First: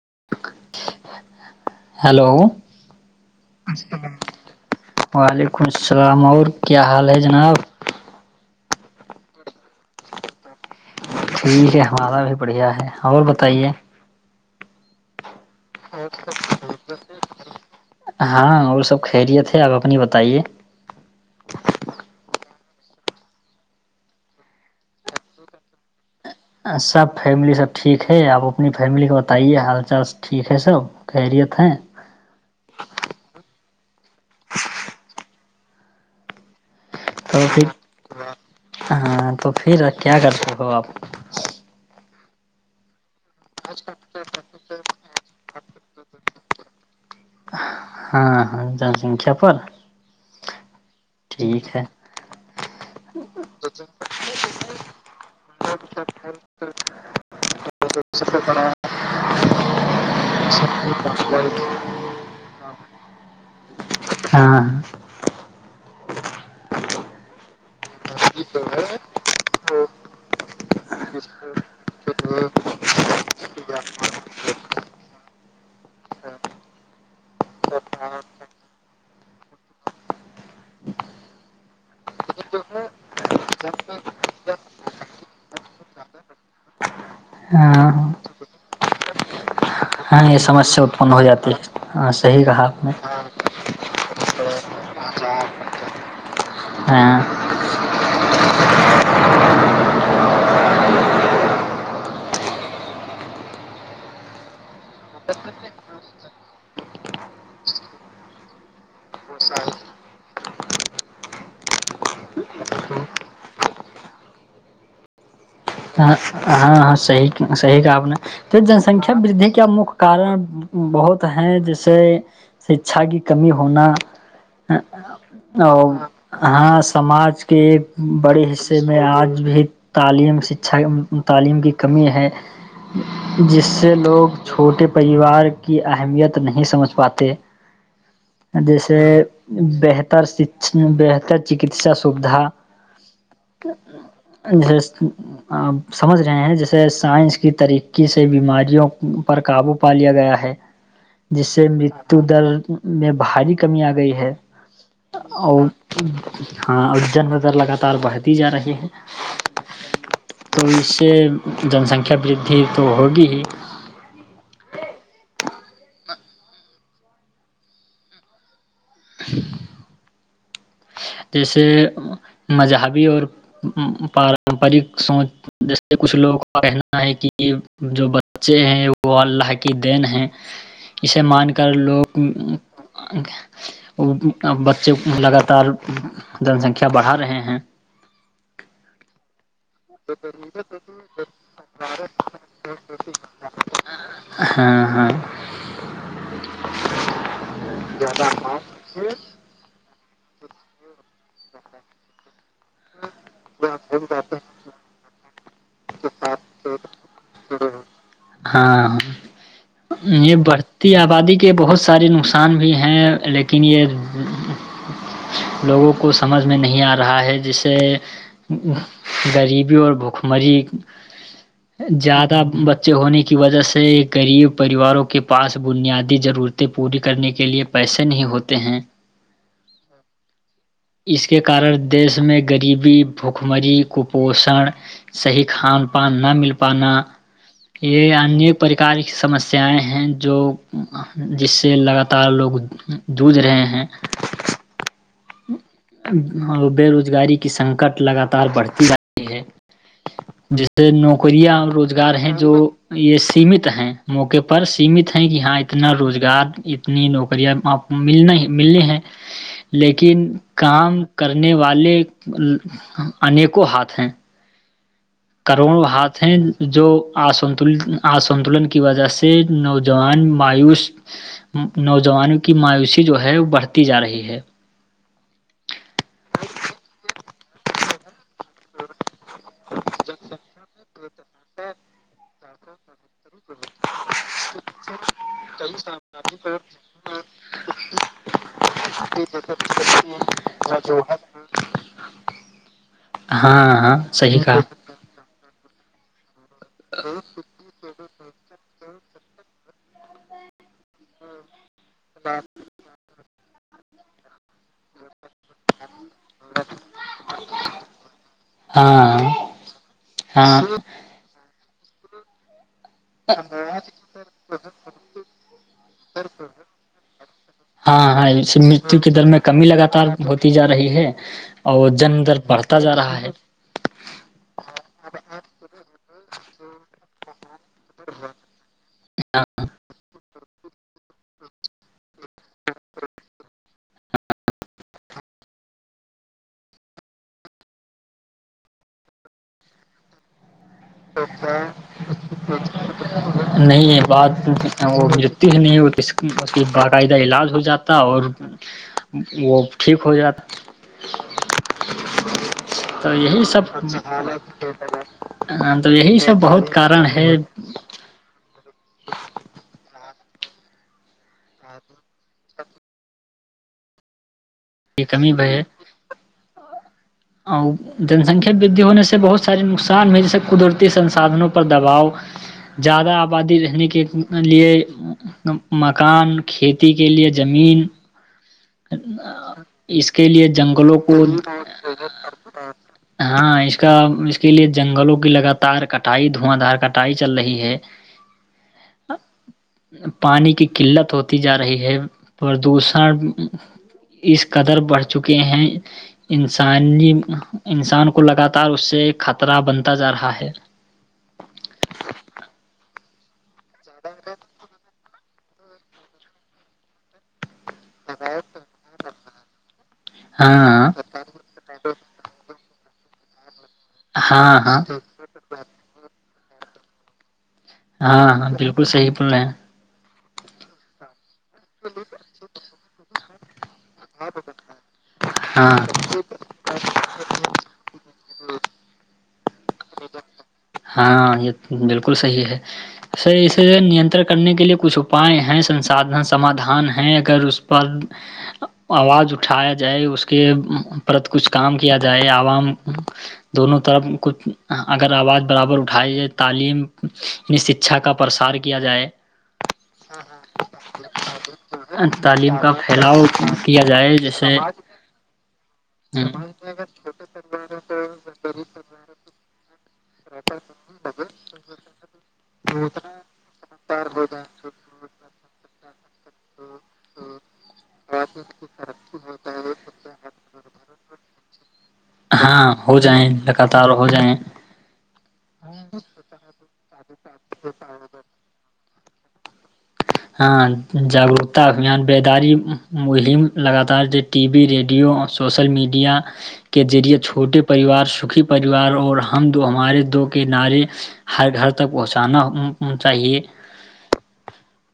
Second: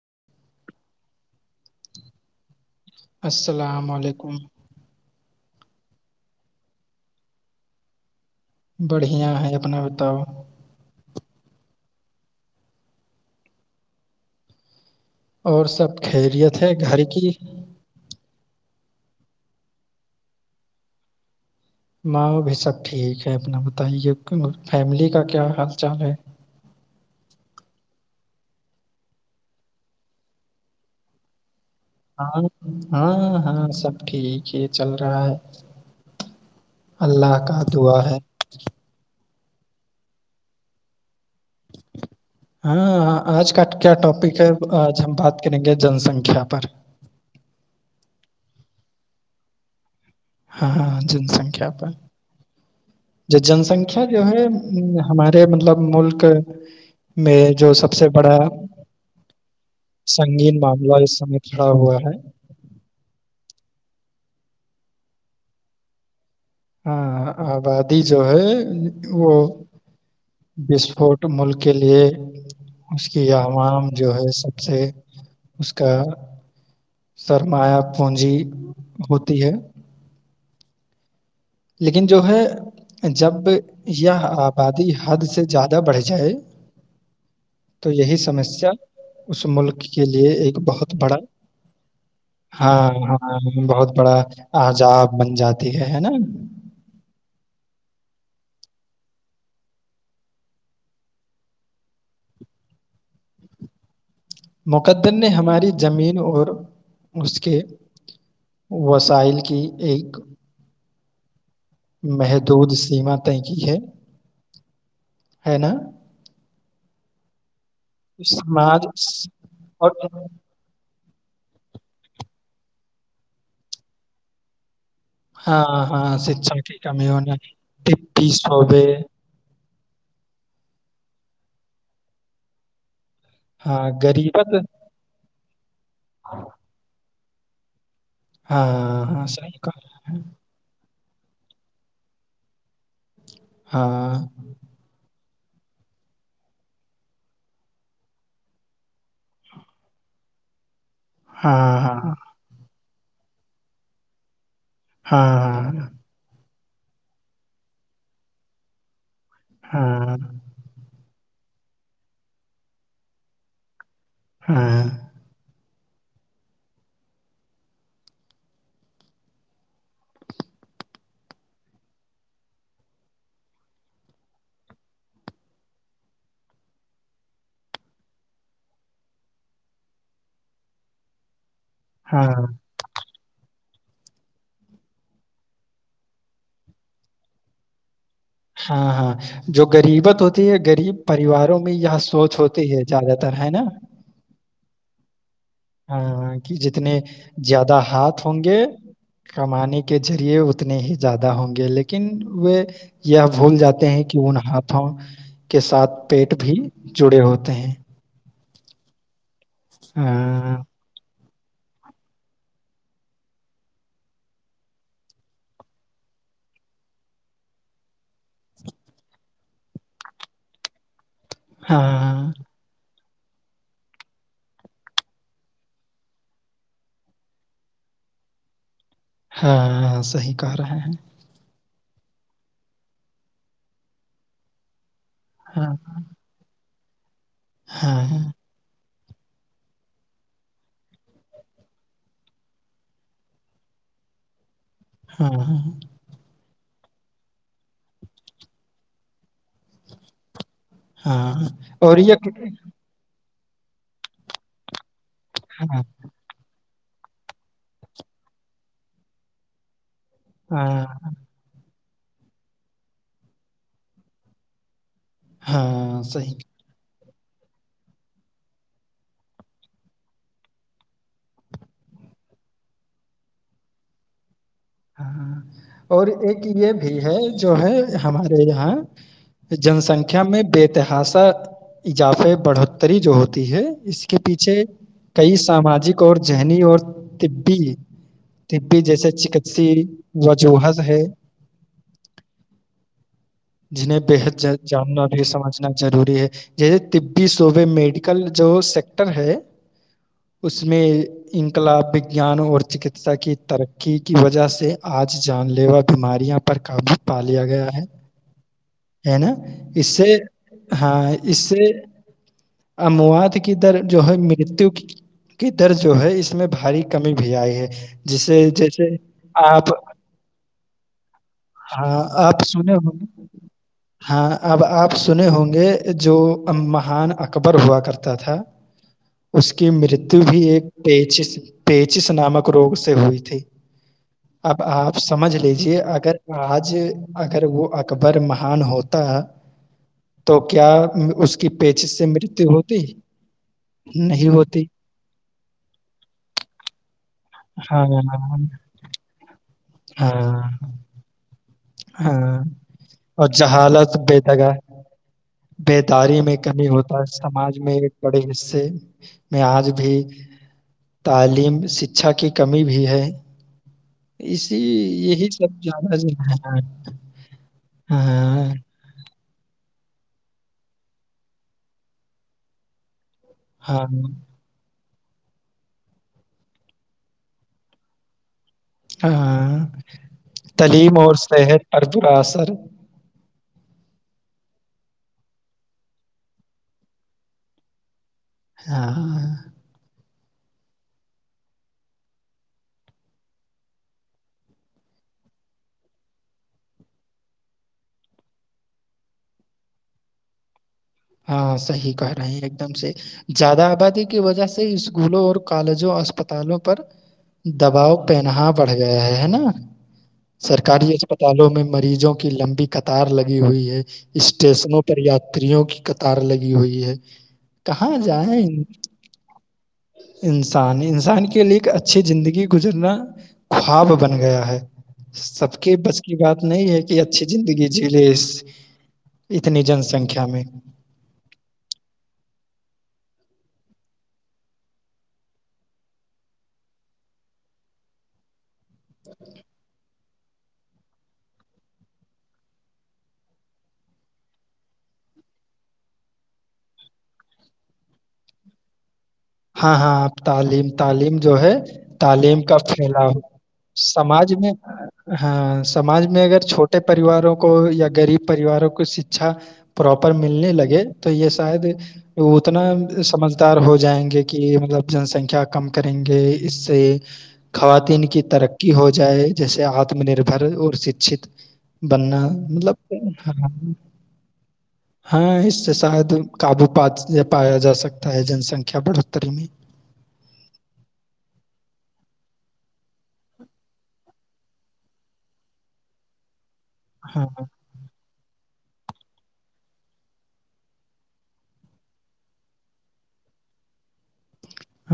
[unintelligible] hello السلام علیکم [unintelligible] بڑھیا ہیں اپنا بتاؤ ٹھیک ہے ہمارا بھی بڑھیا ہے اور بتائیے اور سب خیریت ہے گھر کی ہاں اور سب خیریے تھے آپ اپنی بتائیے ماں وہ بھی سب ٹھیک ہے اپنا بتائیے فیملی کا کیا حال چال ہے سب فیملی سب ٹھیک ہے آپ اپنی فیملی کو بتائیے حال چال ٹھیک ہے سب خیریت ہیں ہاں ہاں ہاں سب ٹھیک ہے چل رہا ہے اللہ تو کا پھر دعا ہے ہاں تو پھر کیا کرتے ہو آپ ہاں ہ [unintelligible] آج کا کیا ٹاپک ہے آج ہم بات کریں گے جن سنکھیا پر ہاں ہاں جن سنکھیا پر ہاں ہاں جن سنکھیا ٹھیک ہے پر جو جن سنکھیا جو ہے ہمارے مطلب ملک میں جو تو سب سے بڑا سگی معاملہ اس سمے کھڑا ہوا ہے ہاں ہاں آبادی جو ہے وہ بسفوٹ ملک کے لیئے اس کی عوام جو ہے سب سے اس کا سرمایہ پونجی ہوتی ہے لیکن جو ہے جب یہ آبادی حد سے زیادہ بڑھ جائے ہاں تو یہی سمسیا اس ملک کی ہاں یہ سمسیا اتپن ہو جاتی ہے ہاں صحیح کہا آپ ہاں نے ہاں بہت بڑا عجاب بن جاتی ہے ہے نا ہاں مقدر نے ہماری زمین اور اس کے وسائل کی ایک محدود سیما تنکی ہے ہے نا ہاں ہاں ہاں صحی صحی کامنا تو جن سماج سنکھیا ودی کا اور مک کارن بہت ہے جیسے اچھا کی کمی ہونا ہاں اور ہاں شکشا کی ہاں کمی ہونا سماج کے ایک طبی بڑے حصے شعبے میں آج بھی تعلیم ش اچھا تعلیم کی کمی ہے جس ہاں سے لوگ غریبت چھوٹے پریوار کی اہمیت نہیں سمجھ پاتے جیسے ہاں ہاں صحیح کہا بہتر بر چکس سھا ج ہاں آپ سمجھ رہے ہیں جیسے سائنس کی ترقی سے بیماریوں پر قابو پا لیا گیا ہے جس سے ہاں ہاں مرتو در میں بھاری کمی آ گئی ہے ا ہاں ہاں اور جن ودر لگاتار بڑھتی جا رہی ہے ہاں تو اس سے جن سنکھیا وردھی تو ہوگی ہی ہاں ہ جیسے مذہبی اور پارمپرک سوچ جیسے کچھ لوگوں کا کہنا ہے کہ جو بچے ہیں وہ اللہ کی دین ہے اسے مان کے کر لوگ ہاں وہ بچے لگاتار جن سنکھیا بڑھا رہے ہیں ہاں ہاں جو غریبت ہوتی ہے غریب پریواروں میں یہ سوچ ہوتی ہے زیادہ تر ہے نا ہاں ہاں ہاں کہ جتنے زیادہ ہاتھ ہوں گے کمانے کے کے ذریعے اتنے ہی زیادہ ہوں گے لیکن وہ یہ بھول جاتے ہیں کہ ان ہاتھوں کے ساتھ پیٹ بھی جڑے ہوتے ہیں ہاں یہ ہاں بڑھتی آبادی کے کے بہت سارے نقصان بھی ہیں لیکن یہ لوگوں کو سمجھ میں نہیں آ رہا ہے جسے غریبی اور بھوکمری ہاں زیادہ بچے ہونے کی وجہ سے غریب پریواروں کے پاس بنیادی ضرورتیں پوری کرنے کے لئے پیسے نہیں ہوتے ہیں ہاں صحی کہ رہے ہیں اس کے کارن دیش میں غریبی بھکمری کپوشن صحی ہاں کھان پان نہ مل پنا یہ ہاں ان پری کار سس سیائیں ہیں جو جس سے لگاتار لوگ جوجھ رہے ہیں [unintelligible] اور بے روزگاری کی سنکٹ لگاتار بڑھتی رہی ہے جس ہاں نوکریاں اور روزگار یہ ہیں جو یہ سیمت ہیں موقع پر سیمت ہیں کہ یہاں ہاں اتنا روزگار اتنا ن نوکریاں آپ ملنا ہی ملنے ہیں لیکن ہاں کام کرنے والے انیکوں ہاتھ ہیں کروڑوں ہاں ہاتھ ہیں صحیح جو اسنت اسنتولن کی وجہ سے نوجوان مایوس نوجوانوں کی مایوسی جو ہے بڑھتی جا رہی ہے ہاں اور ایک یہ بھی ہے جو ہے ہمارے یہاں جنسنکھیا میں بےتحاسا اضافے بڑھتے جو ہوتی ہے اس کے پیچھے کئی ساماجک اور ذہنی اور طببی طبی جیسے چک سی وجوہس ہے ہاں ہاں جنہیں صحیح بےحد کہا جاننا بھی سمجھنا ضروری ہے جیسے طبی صوبے میڈیکل جو س ٹر ہے اس میں ان کلا وگیان اور چکتسا کی ترقی کی وجہ سے آج جان لیوا بھی بیماریاں پر قابو پا لیا گیا ہے ہے ہاں نا اس سے ہاں اس سے [unintelligible] اموات کی در جو ہے مرتو کی در جو ہے اس میں بھاری کمی بھی آئی ہے ہاں ہاں جسے اس جیسے مرتو کی در میں کمی آپ لگاتار ہوتی جا رہی ہے اور ہاں جن در آپ سنے بڑھتا جا ہوگ رہا ہے ہاں اب آپ سنے ہوں گے جو مہان اکبر ہوا کرتا تھا اس کی مرتو بھی ایک پیچس پیچس نامک روگ سے ہوئی تھی اب آپ سمجھ لیجے اگر آج اگر وہ بر مہان ہوتا ہے تو کیا اس کی پیچس سے مرتیو ہوتی نہیں یہ بات وہ متی ہی نہیں اس باقاعدہ علاج ہاں جاتا اور وہ ٹھیک ہو ہاں جاتات ہاں اور جہالت بہتگ ہاں تو یہی بیداری میں سب کمی بہت ہوتا ہے کارن سماج یہ میں ایک بڑے حصے میں آج بھی تعلیم شکچھا کی کمی بھی ہے اس ج یہی کمی بھی سب ہے زیادہ جو ہے جن سنکھیا ودی ہونے سے بہت سار ن نقصان میں جیسے قدرتی سنسادھنوں پر دباؤ زیادہ آبادی ہاں ہاں رہنے کے لیے مکان کھیتی کے لیے زمین ہاں اس کے لیے تعلیم جنگلوں اور کو صحت پر برا اثر ہاں اس کا اس اس کے لیے جنگلوں کی لگاتار کٹائی دھواں دھار کٹائی چل رہی ہے ہاں پانی کی قلت ہوتی جا رہی ہے پردوشن اس قدر بڑھ چکے ہیں انسانی انسان کو لگاتار اس سے خطرہ بنتا جا رہا ہے ہاں صحیح کہ رہے ہیں ایک دم سے زیادہ آبادی کی وجہ سے اس اسکولوں اور کالجوں اسپتالوں پر دباؤ پین بڑھ گیا ہے ہے نا ہاں سرکاری اسپتالوں میں مریضوں کی لمبی قطار لگ ہوئی ہے [unintelligible] ہاں ہاں اسٹیشنوں پر یاتریوں کی لگی ہوئی ہے کہاں ہاں جائیں ہاں بالکل صحیح بول رہے ہیں انسان انسان کے لیے ایک اچھی زندگی گزرنا خواب بن گیا ہے سب کے ہاں بس کی بات نہیں ہے کہ اچھی زندگی جیلے اتنی جن سنکھیا میں ہاں یہ بالکل صحیح ہے اسے نینترن کرنے کے لیے کچھ اپائے ہیں سنسادھن سمادھان ہیں اگر اس پر آواز اٹھایا جائے اس کے پر کچھ کام کیا جائے عوام دونوں طرف کچھ اگر آواز برابر اٹھائی جائے تعلیم شکھا کا پرسار کیا جائے ہاں ہاںپ تعلیم تعلیم جو ہے تعلیم کا پھیلاؤ ہو سماج میں ہاں سماج میں اگر چھوٹے پریواروں کو یا غریب پریواروں کو شکچھا پراپر ملنے لگے تو یہ شاید اتنا سمجھدار ہو جائیں گے کہ کہ مطلب جنسنکھیا کم کر اس سے خواتین کی ترقی ہو جائے جیسے آتم نربھر اور شکشت بننا ہاں مطلب ہو جائیں لگاتار ہو جائیں ہاں اس سے شاید قابو پا پایا جا سکتا ہے جن سنکھیا بڑھ ا ترمی ہاں جاگروکتا ابھیان بیداری مہم لگاتار T V radio social media کے ذریعے ہاں چھوٹے پریوار سکھی پریوار اور ہم ہمارے دو کے نعرے ہر گھر تک پہنچانا چاہیے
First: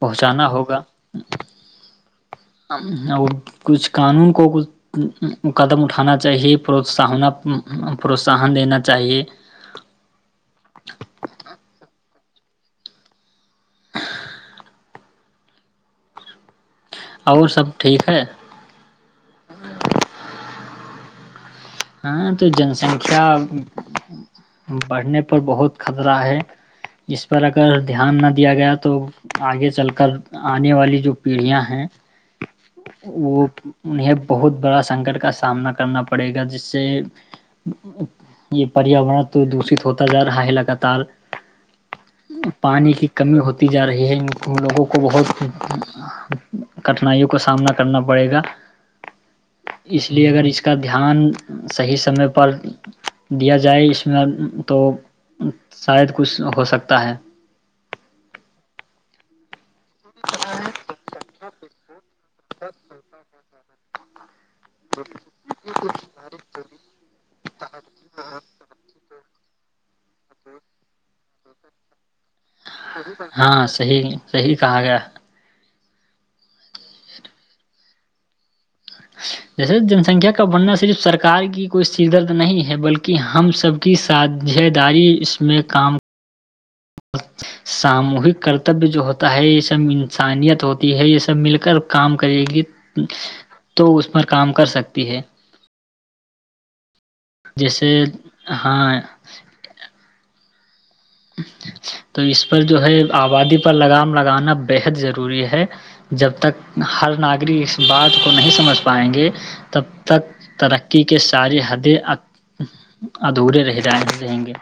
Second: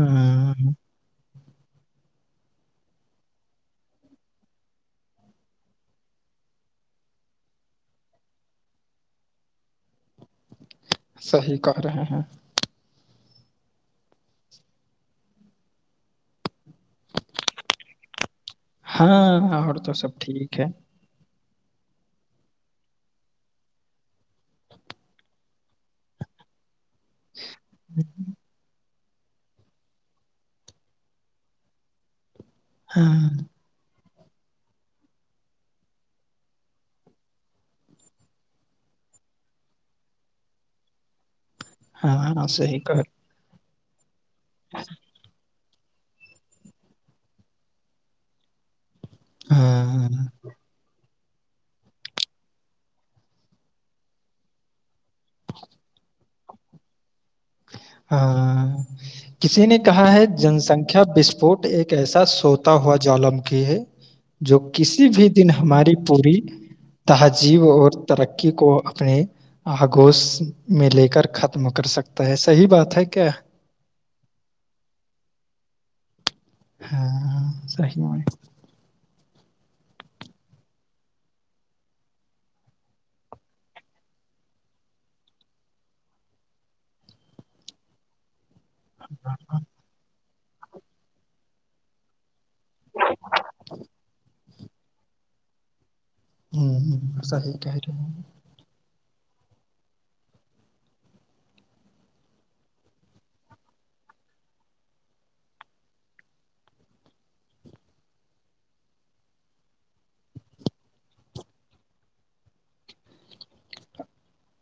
پہنچانا ہوگا اور کچھ قانون کو کچ قدم اٹھانا چاہیے پرنا پروتساہن دینا چاہیے صحیح کہ رہے ہیں اور سب ٹھیک ہے ہاں اور تو سب ٹھیک ہے ہاں تو جن سنکھیا بڑھنے پر بہت خطرہ ہے اس پر اگر دھیان نہ دیا گیا تو آگے چل کر آنے والی جو پیڑھیاں ہیں ہاں وہ انہیں بہت بڑا سنکٹ کا سامنا کرنا پڑے گا جس یہ پریاورن تو دشت ہوتا جا رہا ہے لگاتار ہاں صحیح پانی کہ کی کمی ہوتی تیجار ہییں ان لوگوں کو بہت کٹھنائیوں کا سامنا کرنا پڑے گا ہاں اس لیے اگر اس کا دھیان صحیح سمے پر دیا جائے اس میں تو شاید کچھ ہو سکتا ہے ہاں کسی نے کہا ہے جنسنکھیا بیس فوٹ ایک کیسا سوتا ہوا جاللم کی ہے جو کسی بھی دن ہماری پوری تہذیب اور ترقی کو اپنے آگوش میں لے کر ختم کر سکتے ہاں صی صحی کہا گیا ہاں صح جیسے جن سنکھیا کا بڑھنا صرف سرک کی کوئی س درد نہیں ہے بلکہ ہم سب کی ساھے داری اس میں کام ساموہک کرتے تب بھی جو ہوتا ہے یہ سب انیت ہوتی ہے یہ سب مل کر کام کرے گی تو اس پر کام کر کر سکتی ہے [inaudible] جیسے رہے ہیں ہاں تو اس پر جو ہے آبادی پر لگام لگانا بےحد ضروری ہے جب تک ہر ناگرک اس بات کو نہیں سمجھ پائیں گے تب تک ترقی کے ساری حدیں ادھورے رہ جائ رہیں گے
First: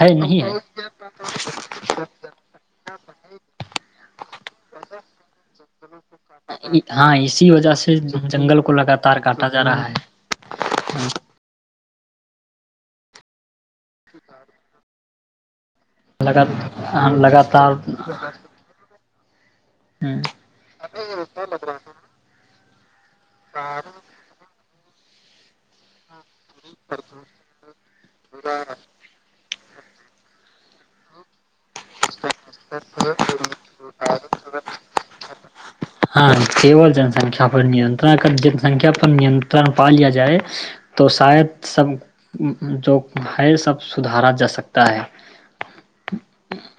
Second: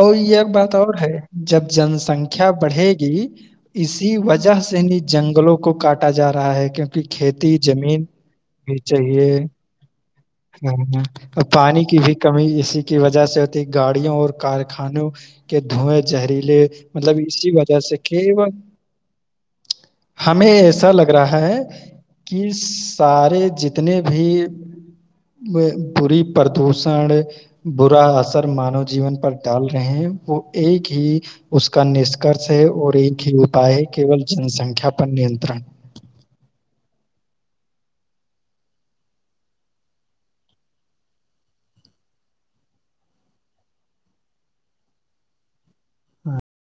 ہے یہ نہیں ہے بات ہے جب جن سنکھیا بڑھے گی اسی وجہ سے نہیں جنگلوں کو کاٹا جا رہا ہے کیونکہ ہاں اسی کھیتی وجہ سے زمین جنگل کو بھی لگاتار چاہیے کاٹا جا رہا ہے ہ ہ اور پانی کی بھی کمی اسی کی وجہ سے ہوتی گاڑیوں اور کارخانوں کہ دھوئیں لگا زہریلے مطلب اسی لگاتار وجہ سے کی ہمیں ایسا لگ رہا ہے کہ سارے جتنے بھی بری پردوشن برا اثر مانو جیون پر ڈال رہے ہیں وہ ایک ہی اس کا نشکرش ہے اور ایک ہی اپائے ہے کیول جن سنکھیا پر نینترن ہاں [unintelligible]